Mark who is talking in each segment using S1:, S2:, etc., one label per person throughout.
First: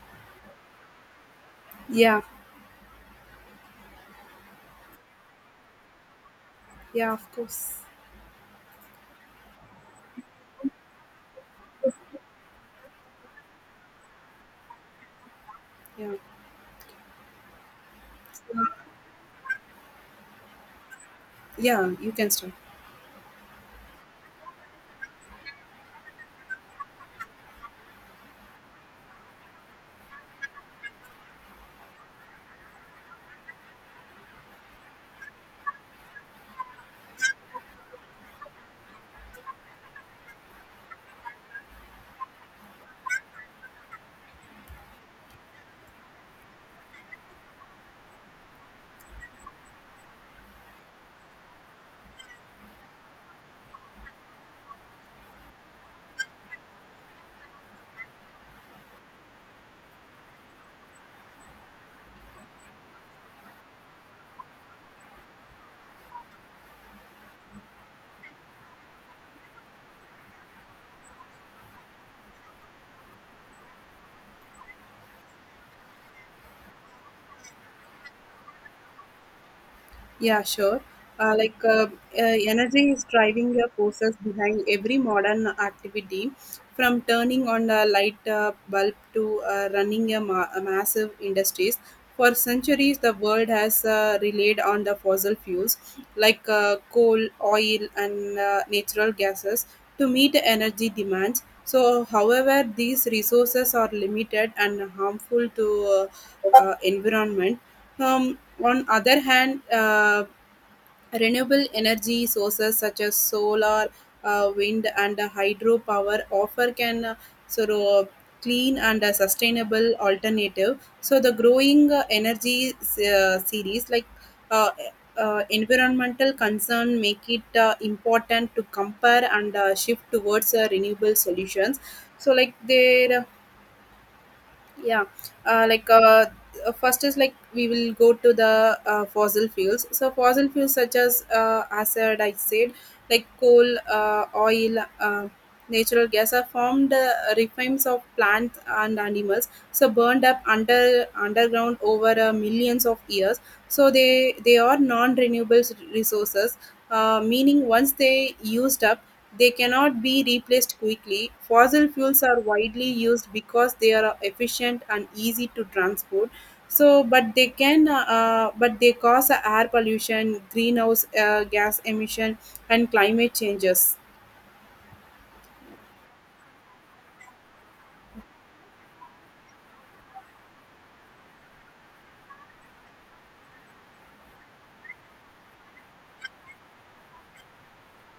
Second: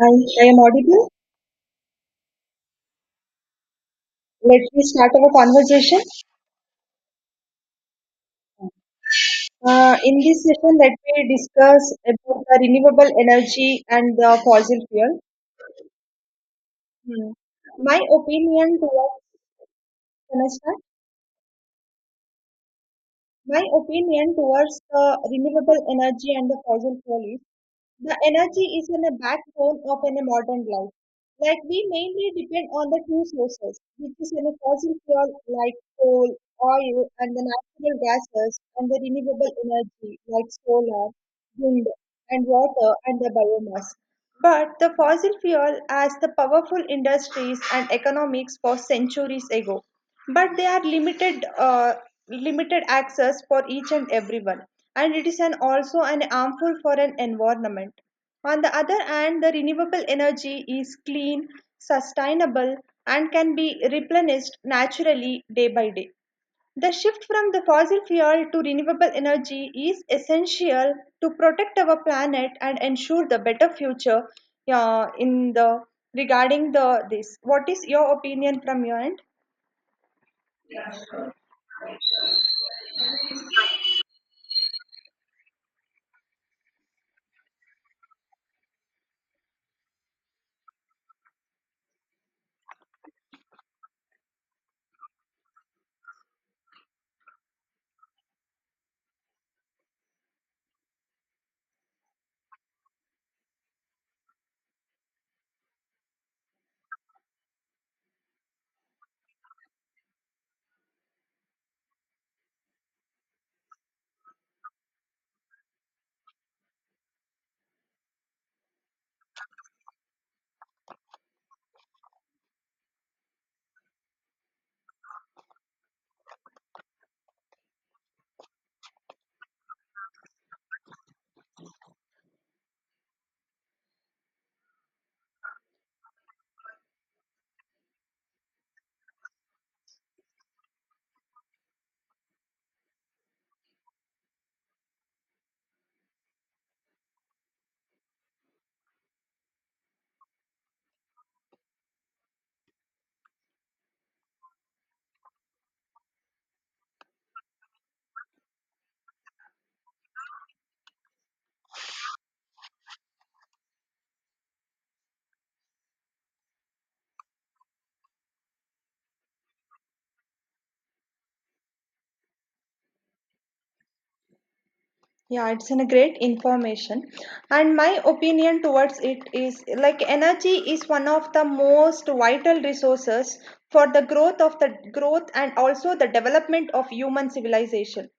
S1: I I am audible.
S2: Yeah,
S1: Let me start our conversation.
S2: yeah, of course.
S1: In this session, let me discuss about the renewable energy and the fossil fuel.
S2: Yeah,
S1: Hmm. My
S2: so,
S1: opinion towards. Can I start?
S2: yeah, you can start.
S1: My opinion towards the renewable energy and the fossil fuel is the energy is in the backbone of a modern life. Like we mainly depend on the two sources, which is in a fossil fuel like coal, oil, and the natural gases, and the renewable energy like solar, wind, and water, and the biomass. But the fossil fuel as the powerful industries and economics for centuries ago. But they are limited, access for each and everyone, and it is an also an harmful for an environment. On the other hand, the renewable energy is clean, sustainable, and can be replenished naturally day by day. The shift from the fossil fuel to renewable energy is essential to protect our planet and ensure the better future, in the regarding the this. What is your opinion from your end?
S2: Yeah, sure. Uh, like uh, Energy is driving the forces behind every modern activity, from turning on a light bulb to running a massive industries. For centuries, the world has relied on the fossil fuels like coal, oil, and natural gases to meet energy demands. So, however, these resources are limited and harmful to environment. Um, on other hand, renewable energy sources such as solar, wind, and hydropower offer can sort of uh, clean and sustainable alternative. So the growing energy series like uh, environmental concern make it important to compare and shift towards renewable solutions. So like there, yeah, uh, like uh, first is like we will go to the fossil fuels. So fossil fuels such as acid, I said, like coal, oil, natural gas are formed refines of plants and animals. So burned up underground over millions of years. So they are non-renewable resources. Meaning once they used up, they cannot be replaced quickly. Fossil fuels are widely used because they are efficient and easy to transport. So, but they can, but they cause air pollution, greenhouse gas emission, and climate changes.
S1: Yeah, it's in a great information, and my opinion towards it is like energy is one of the most vital resources for the growth of the growth and also the development of human civilization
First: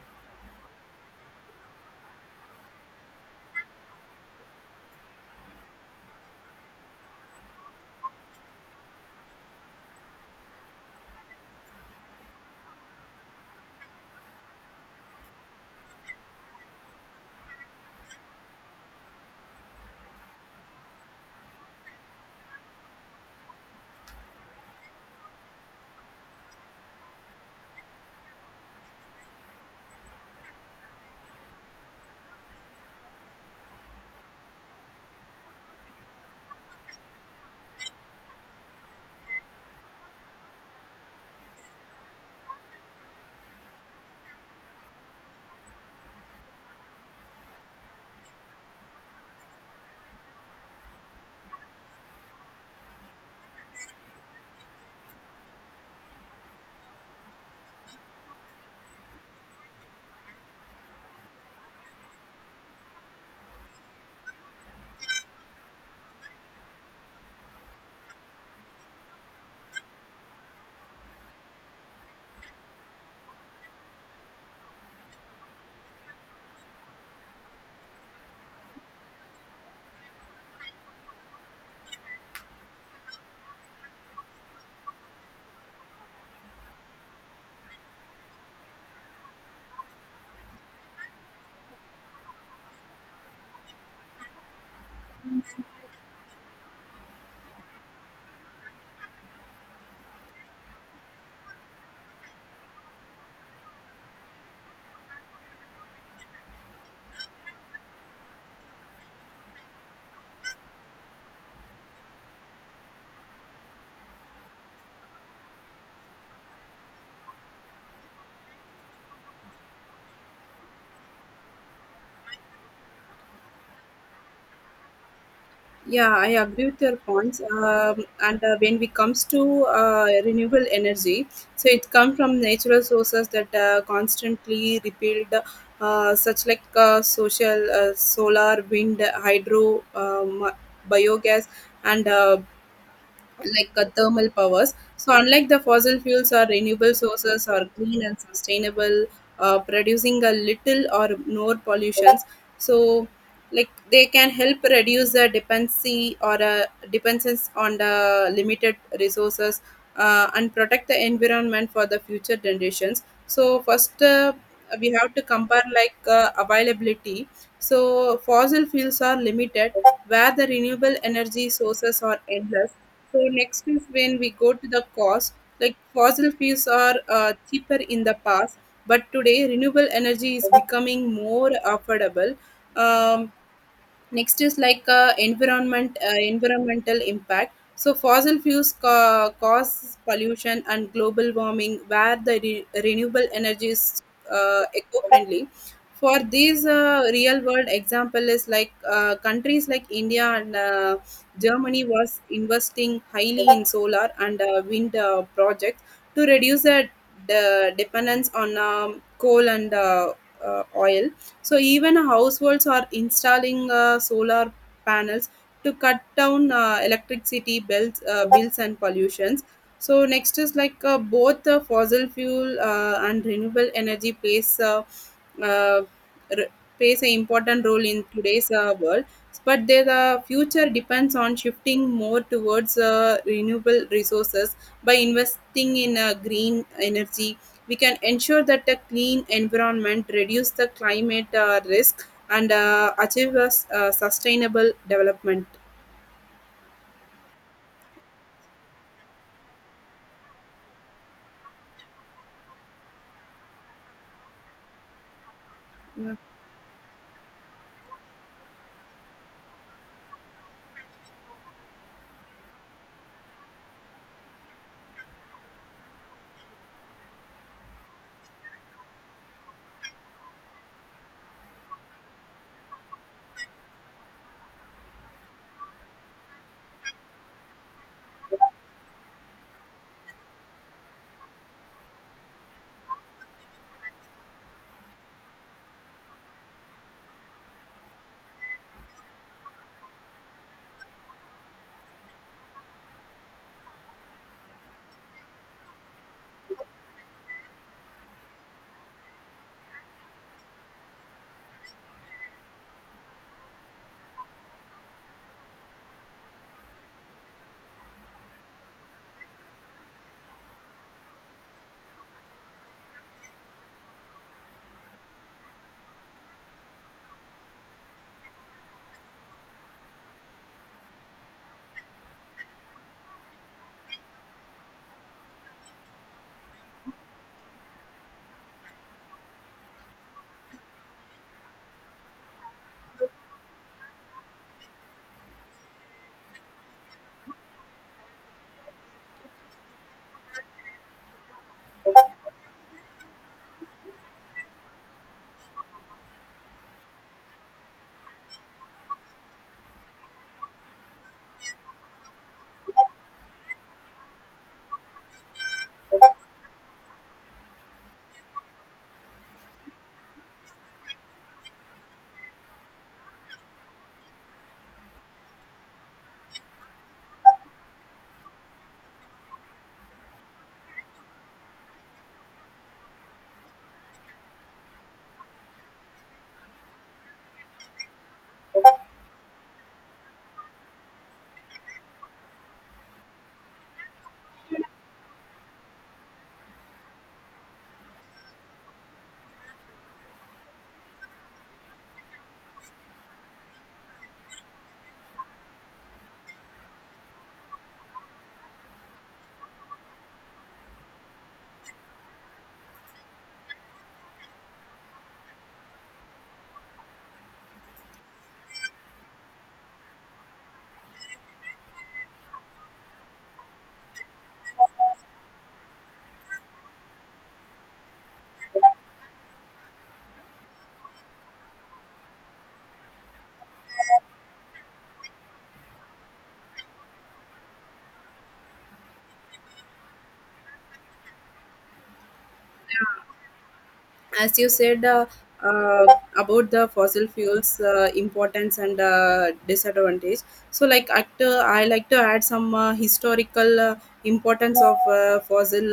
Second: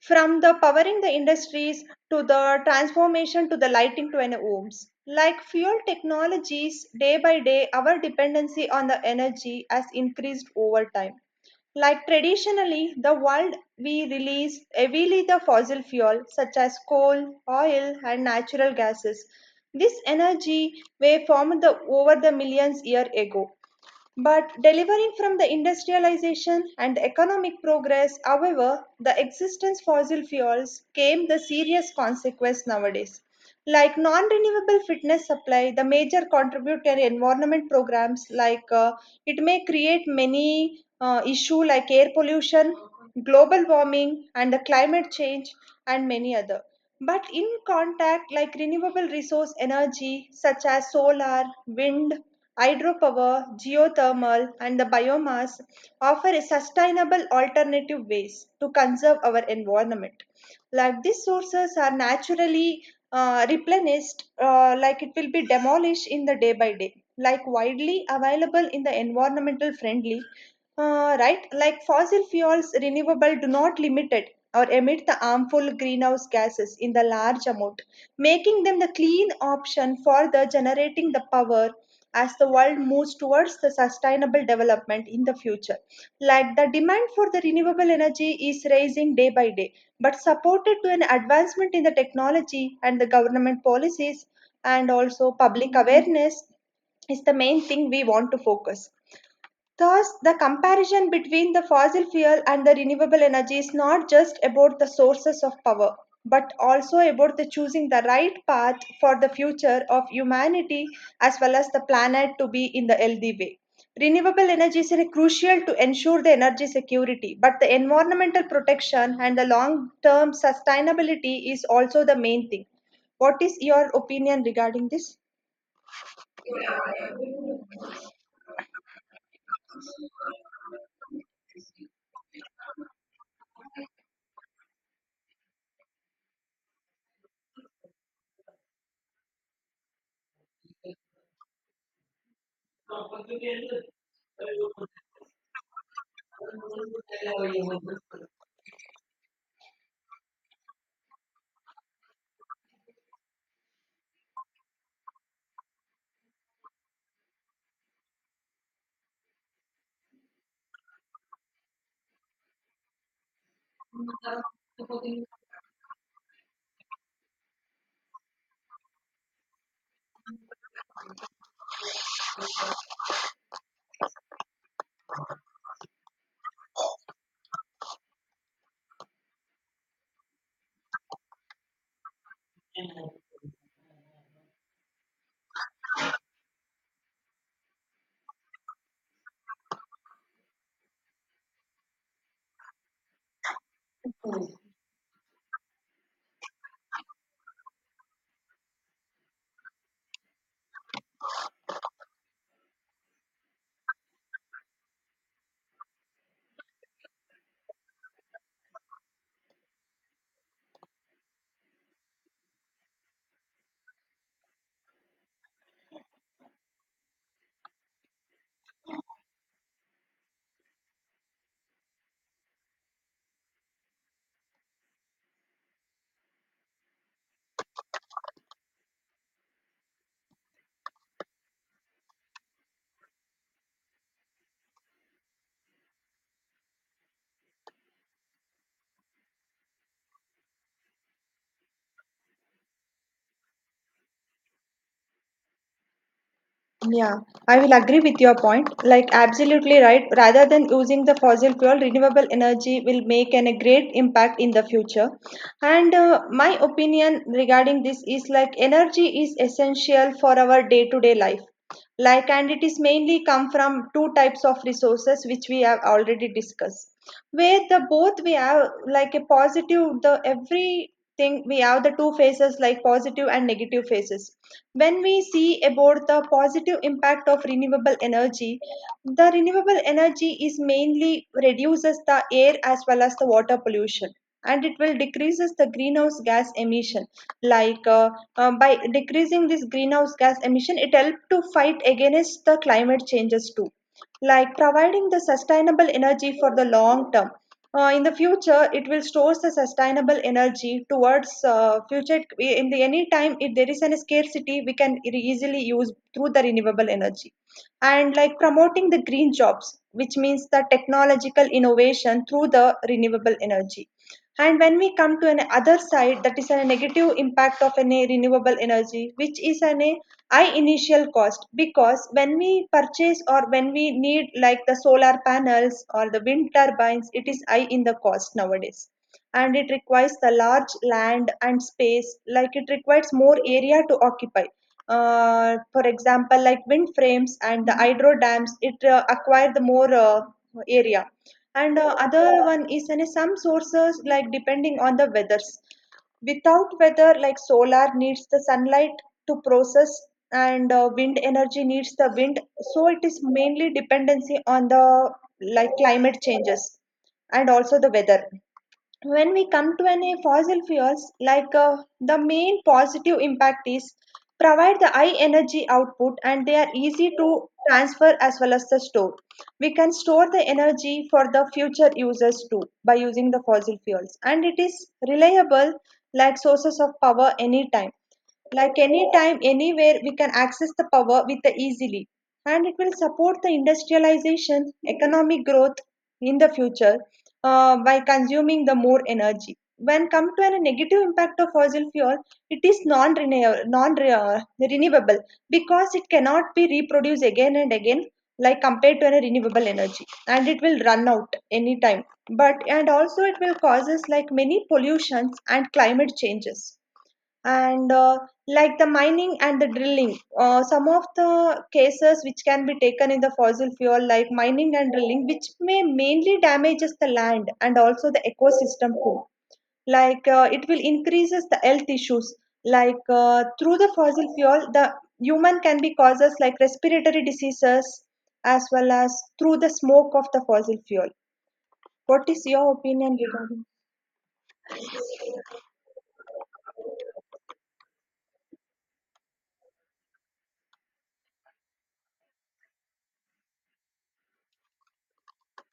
S1: from the powering the industries to the transformation to the lighting to an homes like fuel technologies day by day our dependency on the energy has increased over time. Like traditionally, the world we release heavily the fossil fuel such as coal, oil, and natural gases. This energy wave formed the, over the millions year ago. But delivering from the industrialization and economic progress, however, the existence fossil fuels came the serious consequence nowadays. Like non-renewable fitness supply, the major contributor environment programs like it may create many issue like air pollution, global warming, and the climate change, and many other. But in contact, like renewable resource energy such as solar, wind, hydropower, geothermal, and the biomass offer sustainable alternative ways to conserve our environment. Like these sources are naturally replenished, like it will be demolished in the day by day. Like widely available in the environmental friendly, right? Like fossil fuels, renewable do not limited or emit the harmful greenhouse gases in the large amount, making them the clean option for the generating the power as the world moves towards the sustainable development in the future. Like the demand for the renewable energy is rising day by day, but supported to an advancement in the technology and the government policies and also public awareness is the main thing we want to focus. Thus, the comparison between the fossil fuel and the renewable energy is not just about the sources of power, but also about the choosing the right path for the future of humanity as well as the planet to be in the healthy way. Renewable energies are crucial to ensure the energy security, but the environmental protection and the long term sustainability is also the main thing. What is your opinion regarding this?
S2: Yeah, I agree with your points. And When it comes to renewable energy, so it comes from natural sources that constantly rebuild, such like solar, wind, hydro, biogas, and thermal powers. So, unlike the fossil fuels or renewable sources are clean and sustainable, producing a little or no pollutions. So, like they can help reduce the dependency or dependence on the limited resources, and protect the environment for the future generations. So, first we have to compare like availability. So, fossil fuels are limited, where the renewable energy sources are endless. So next is when we go to the cost, like fossil fuels are cheaper in the past, but today renewable energy is becoming more affordable. Um, Next is like environmental impact. So fossil fuels cause pollution and global warming, where the renewable energy is eco-friendly. For these real-world example is like countries like India and Germany was investing highly in solar and wind projects to reduce the dependence on coal and oil. So even households are installing solar panels to cut down electricity bills and pollutions. So next is like both fossil fuel and renewable energy uh, r- plays an important role in today's world. But their the future depends on shifting more towards renewable resources by investing in green energy. We can ensure that a clean environment, reduce the climate risk, and achieve a sustainable development.
S1: Yeah, I will agree with your point. Like, absolutely right. Rather than using the fossil fuel, renewable energy will make an, a great impact in the future. And my opinion regarding this is like energy is essential for our day to day life. Like and it is mainly come from two types of resources which we have already discussed. Where the both we have like a positive, the everything we have the two phases like positive and negative phases. When we see about the positive impact of renewable energy, the renewable energy is mainly reduces the air as well as the water pollution, and it will decreases the greenhouse gas emission like by decreasing this greenhouse gas emission it help to fight against the climate changes too, like providing the sustainable energy for the long term in the future it will store the sustainable energy towards future in the any time, if there is any scarcity we can easily use through the renewable energy, and like promoting the green jobs which means the technological innovation through the renewable energy. And when we come to an other side, that is a negative impact of an a renewable energy, which is an a high initial cost because when we purchase or when we need like the solar panels or the wind turbines, it is high in the cost nowadays. And it requires the large land and space, like it requires more area to occupy. For example, like wind frames and the hydro dams, it acquire the more area, and other one is in some sources like depending on the weathers, without weather like solar needs the sunlight to process, and wind energy needs the wind, so it is mainly dependency on the like climate changes and also the weather. When we come to an, a fossil fuels, like the main positive impact is provide the high energy output and they are easy to transfer as well as the store. We can store the energy for the future users too by using the fossil fuels, and it is reliable like sources of power anytime, like anytime anywhere we can access the power with the easily, and it will support the industrialization economic growth in the future, by consuming the more energy. When come to a negative impact of fossil fuel, it is non renewable because it cannot be reproduced again and again, like compared to a renewable energy, and it will run out anytime. But and also it will causes like many pollutions and climate changes, and like the mining and the drilling, some of the cases which can be taken in the fossil fuel like mining and drilling which may mainly damages the land and also the ecosystem too. Like it will increases the health issues, like through the fossil fuel the human can be causes like respiratory diseases as well as through the smoke of the fossil fuel. What is your opinion regarding?
S2: As you said, uh, about the fossil fuels importance and disadvantage, so I like to add some historical importance of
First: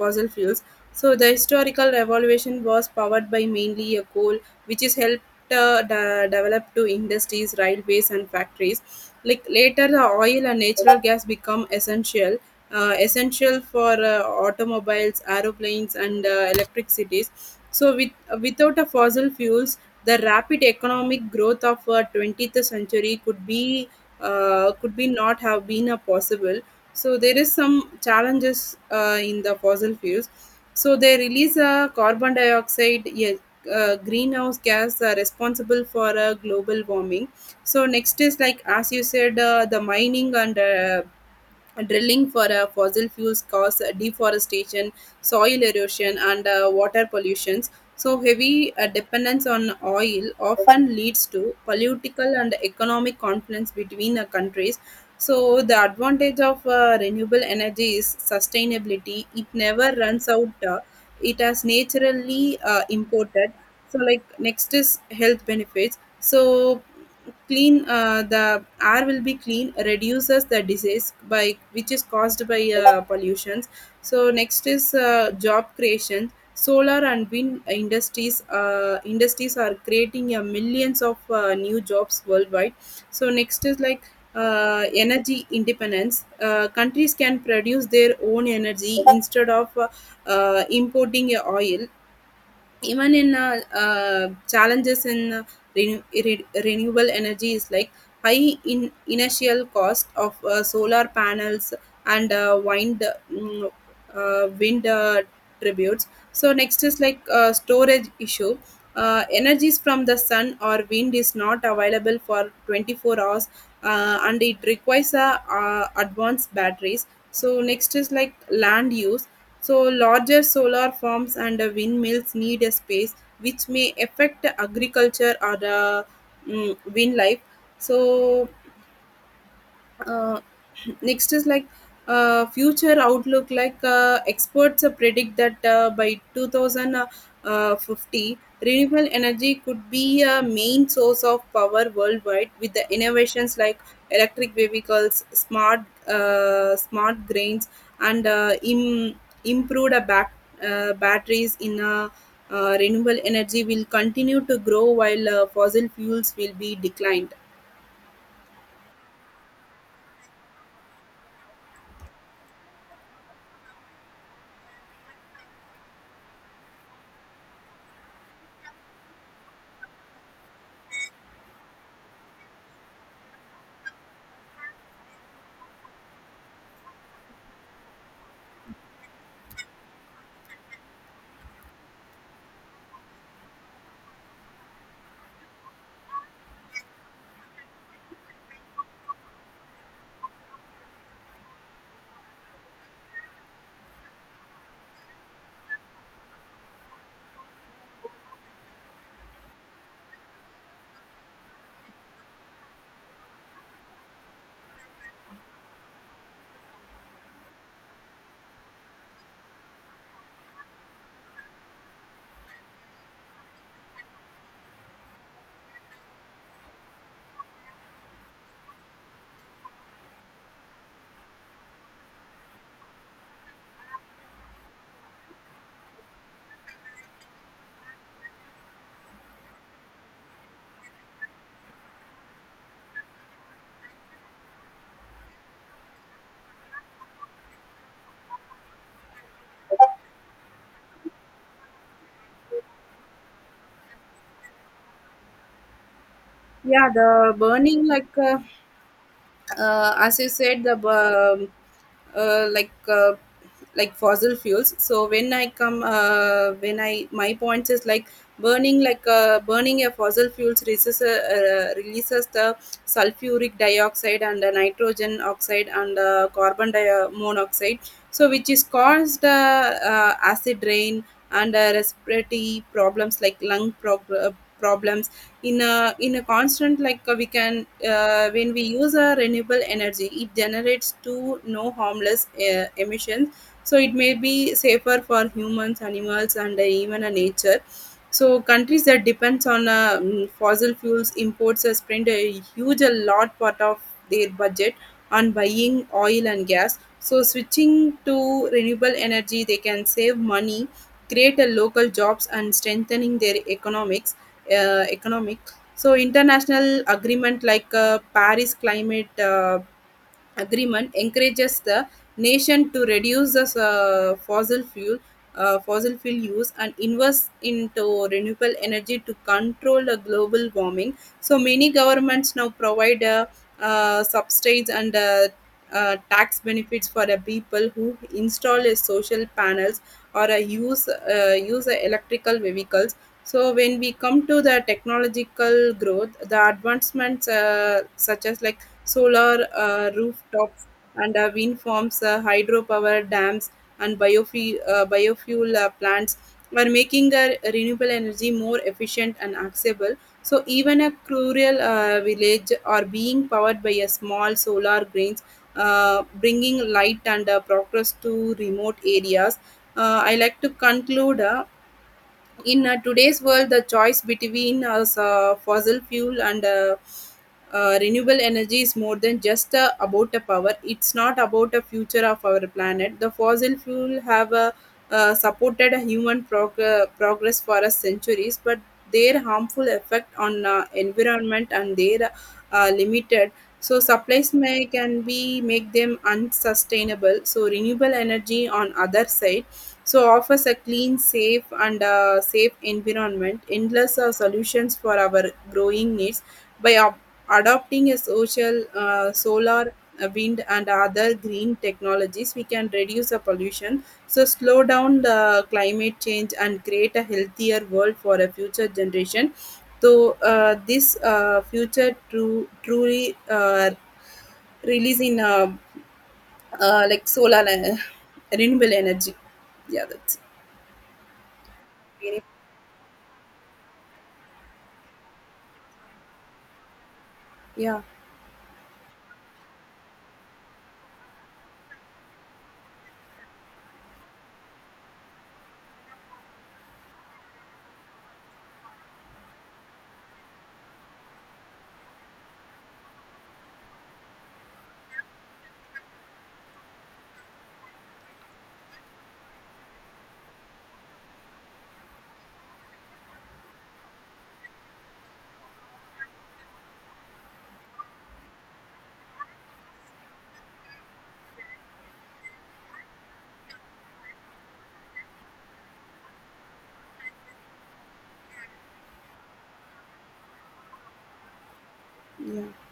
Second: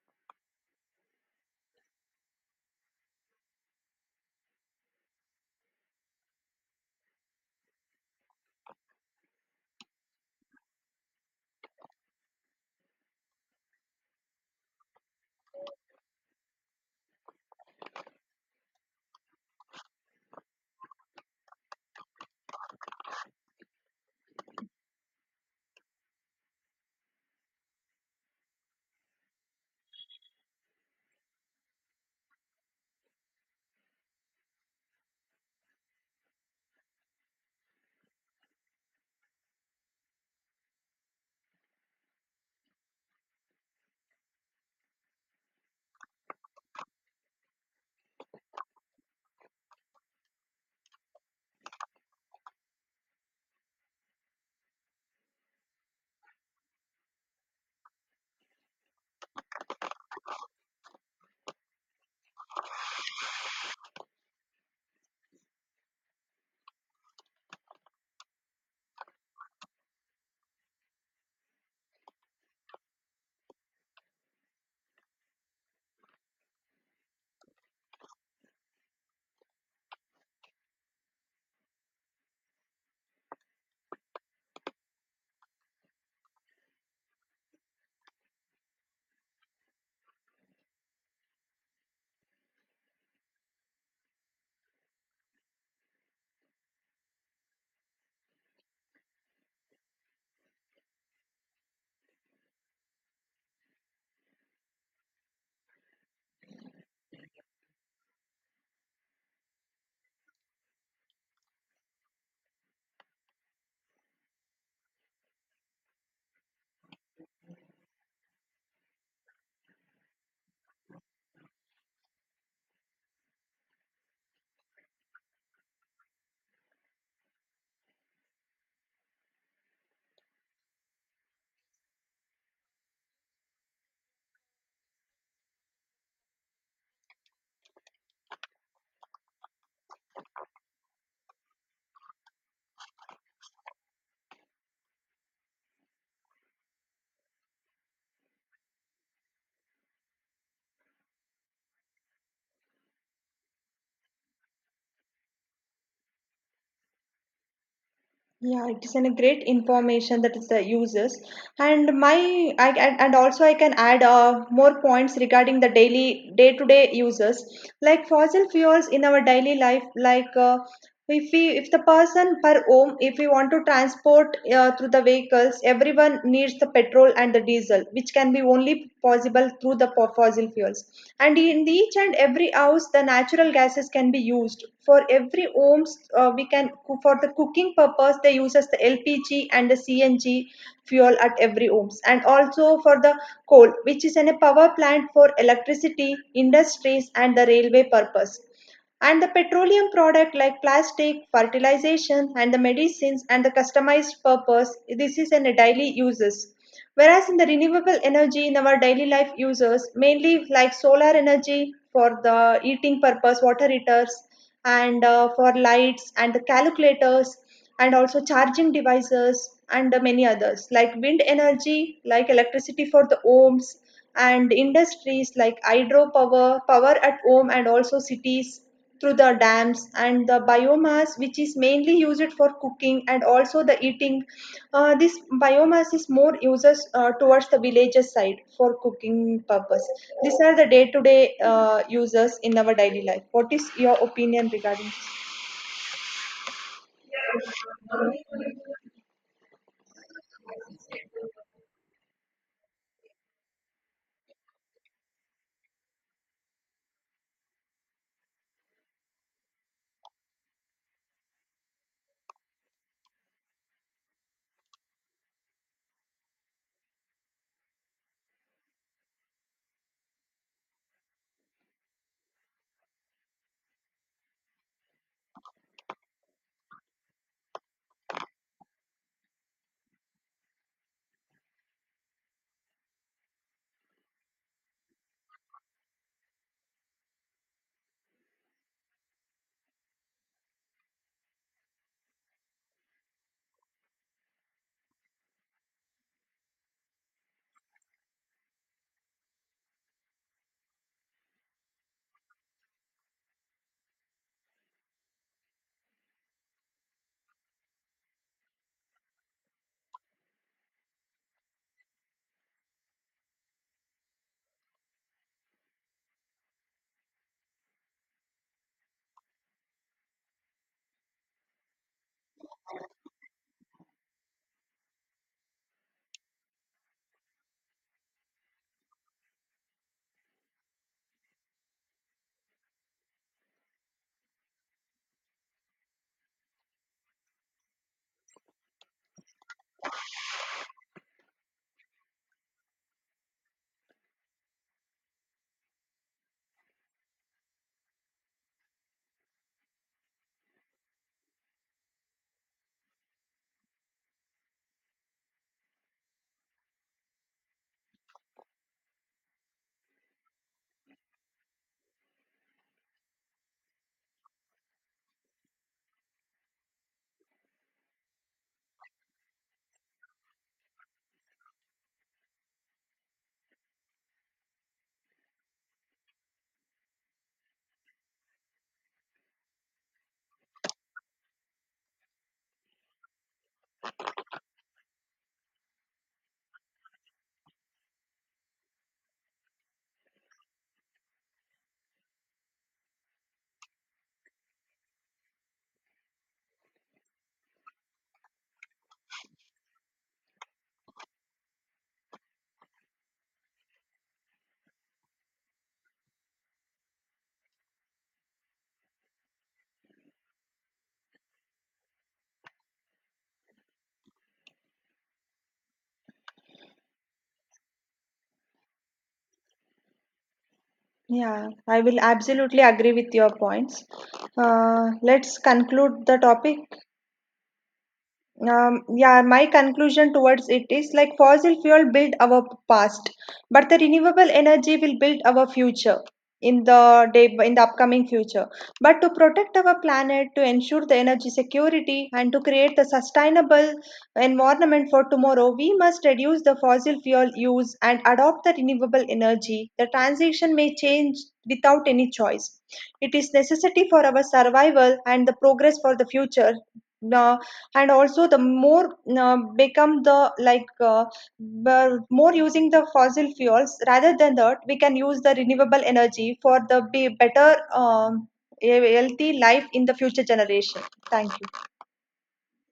S2: fossil fuels. So the historical revolution was powered by mainly a coal, which is helped develop to industries, railways, and factories. Like later the oil and natural gas become essential, essential for automobiles, aeroplanes, and electric cities. So, without a fossil fuels, the rapid economic growth of 20th century could be, could be not have been a possible. So, there is some challenges in the fossil fuels. So, they release carbon dioxide, yes, greenhouse gas responsible for global warming. So next is, like as you said, the mining and drilling for fossil fuels cause deforestation, soil erosion, and water pollutions. So, heavy dependence on oil often leads to political and economic conflicts between countries. So, the advantage of renewable energy is sustainability. It never runs out. It has naturally imported. So, like next is health benefits. So, clean the air will be clean, reduces the disease by which is caused by pollutions. So next is job creation. Solar and wind industries are creating millions of new jobs worldwide. So next is like energy independence. Countries can produce their own energy instead of importing oil. Even in challenges in renewable energy is like high in initial cost of solar panels and mm, wind tributes. So next is like storage issue. Energies from the sun or wind is not available for 24 hours, and it requires advanced batteries. So next is like land use. So, larger solar farms and windmills need a space which may affect agriculture or the wildlife. So, uh, Next is like future outlook. Like experts predict that by 2050 renewable energy could be a main source of power worldwide, with the innovations like electric vehicles, smart grains, and improved batteries in renewable energy will continue to grow while fossil fuels will be declined.
S1: Yeah, it is an, a great information, that is the uses, and and also I can add more points regarding the daily day-to-day uses like fossil fuels in our daily life. Like if we if the person per home if we want to transport through the vehicles, everyone needs the petrol and the diesel, which can be only possible through the fossil fuels. And in each and every house, the natural gases can be used. For every homes, we can for the cooking purpose, they uses the LPG and the CNG fuel at every homes, and also for the coal, which is in a power plant for electricity, industries, and the railway purpose, and the petroleum product like plastic fertilization and the medicines and the customized purpose, this is in a daily uses. Whereas in the renewable energy in our daily life uses mainly like solar energy for the eating purpose, water heaters, and for lights and the calculators and also charging devices, and many others like wind energy like electricity for the homes and industries, like hydropower power at home and also cities through the dams, and the biomass which is mainly used for cooking and also the eating. Uh, this biomass is more uses towards the villages side for cooking purpose. These are the day to day uses in our daily life. What is your opinion regarding this?
S2: Yeah, the burning like as you said the uh, like uh, like fossil fuels. So when I my point is like burning a fossil fuels releases the sulfuric dioxide and the nitrogen oxide and monoxide, so which is caused acid rain and respiratory problems like lung problems. In a constant, like we can, when we use a renewable energy it generates two no harmless emissions. So it may be safer for humans, animals, and even a nature. So countries that depends on fossil fuels imports spend a huge a lot part of their budget on buying oil and gas. So switching to renewable energy they can save money, create a local jobs, and strengthening their economic. So international agreement like paris climate agreement encourages the nation to reduce the fossil fuel use and invest into renewable energy to control the global warming. So many governments now provide subsidies and tax benefits for the people who install a social panels or use electrical vehicles. So when we come to the technological growth, the advancements such as like solar rooftops and wind farms, hydropower dams, and biofuel plants are making renewable energy more efficient and accessible. So even a rural village are being powered by a small solar grains, bringing light and progress to remote areas. I like to conclude, in today's world the choice between fossil fuel and renewable energy is more than just about the power. It's not about the future of our planet. The fossil fuel have supported human progress for a centuries, but their harmful effect on environment and their limited so supplies may can be make them unsustainable. So renewable energy on other side so offers a clean, safe, and safe environment endless solutions for our growing needs. By adopting a social solar, wind, and other green technologies, we can reduce the pollution, so slow down the climate change and create a healthier world for a future generation. So this future truly releasing like solar, renewable energy. Yeah, that's it.
S1: Yeah, I will absolutely agree with your points. Let's conclude the topic.
S2: Yeah,
S1: Yeah, my conclusion towards it is like fossil fuel build our past, but the renewable energy will build our future in the day in the upcoming future. But to protect our planet, to ensure the energy security, and to create the sustainable environment for tomorrow, we must reduce the fossil fuel use and adopt the renewable energy. The transition may change without any choice. It is necessity for our survival and the progress for the future, uh, and also the more become the like more using the fossil fuels rather than that we can use the renewable energy for the be better, a healthy life in the future generation. Thank you.
S2: yeah.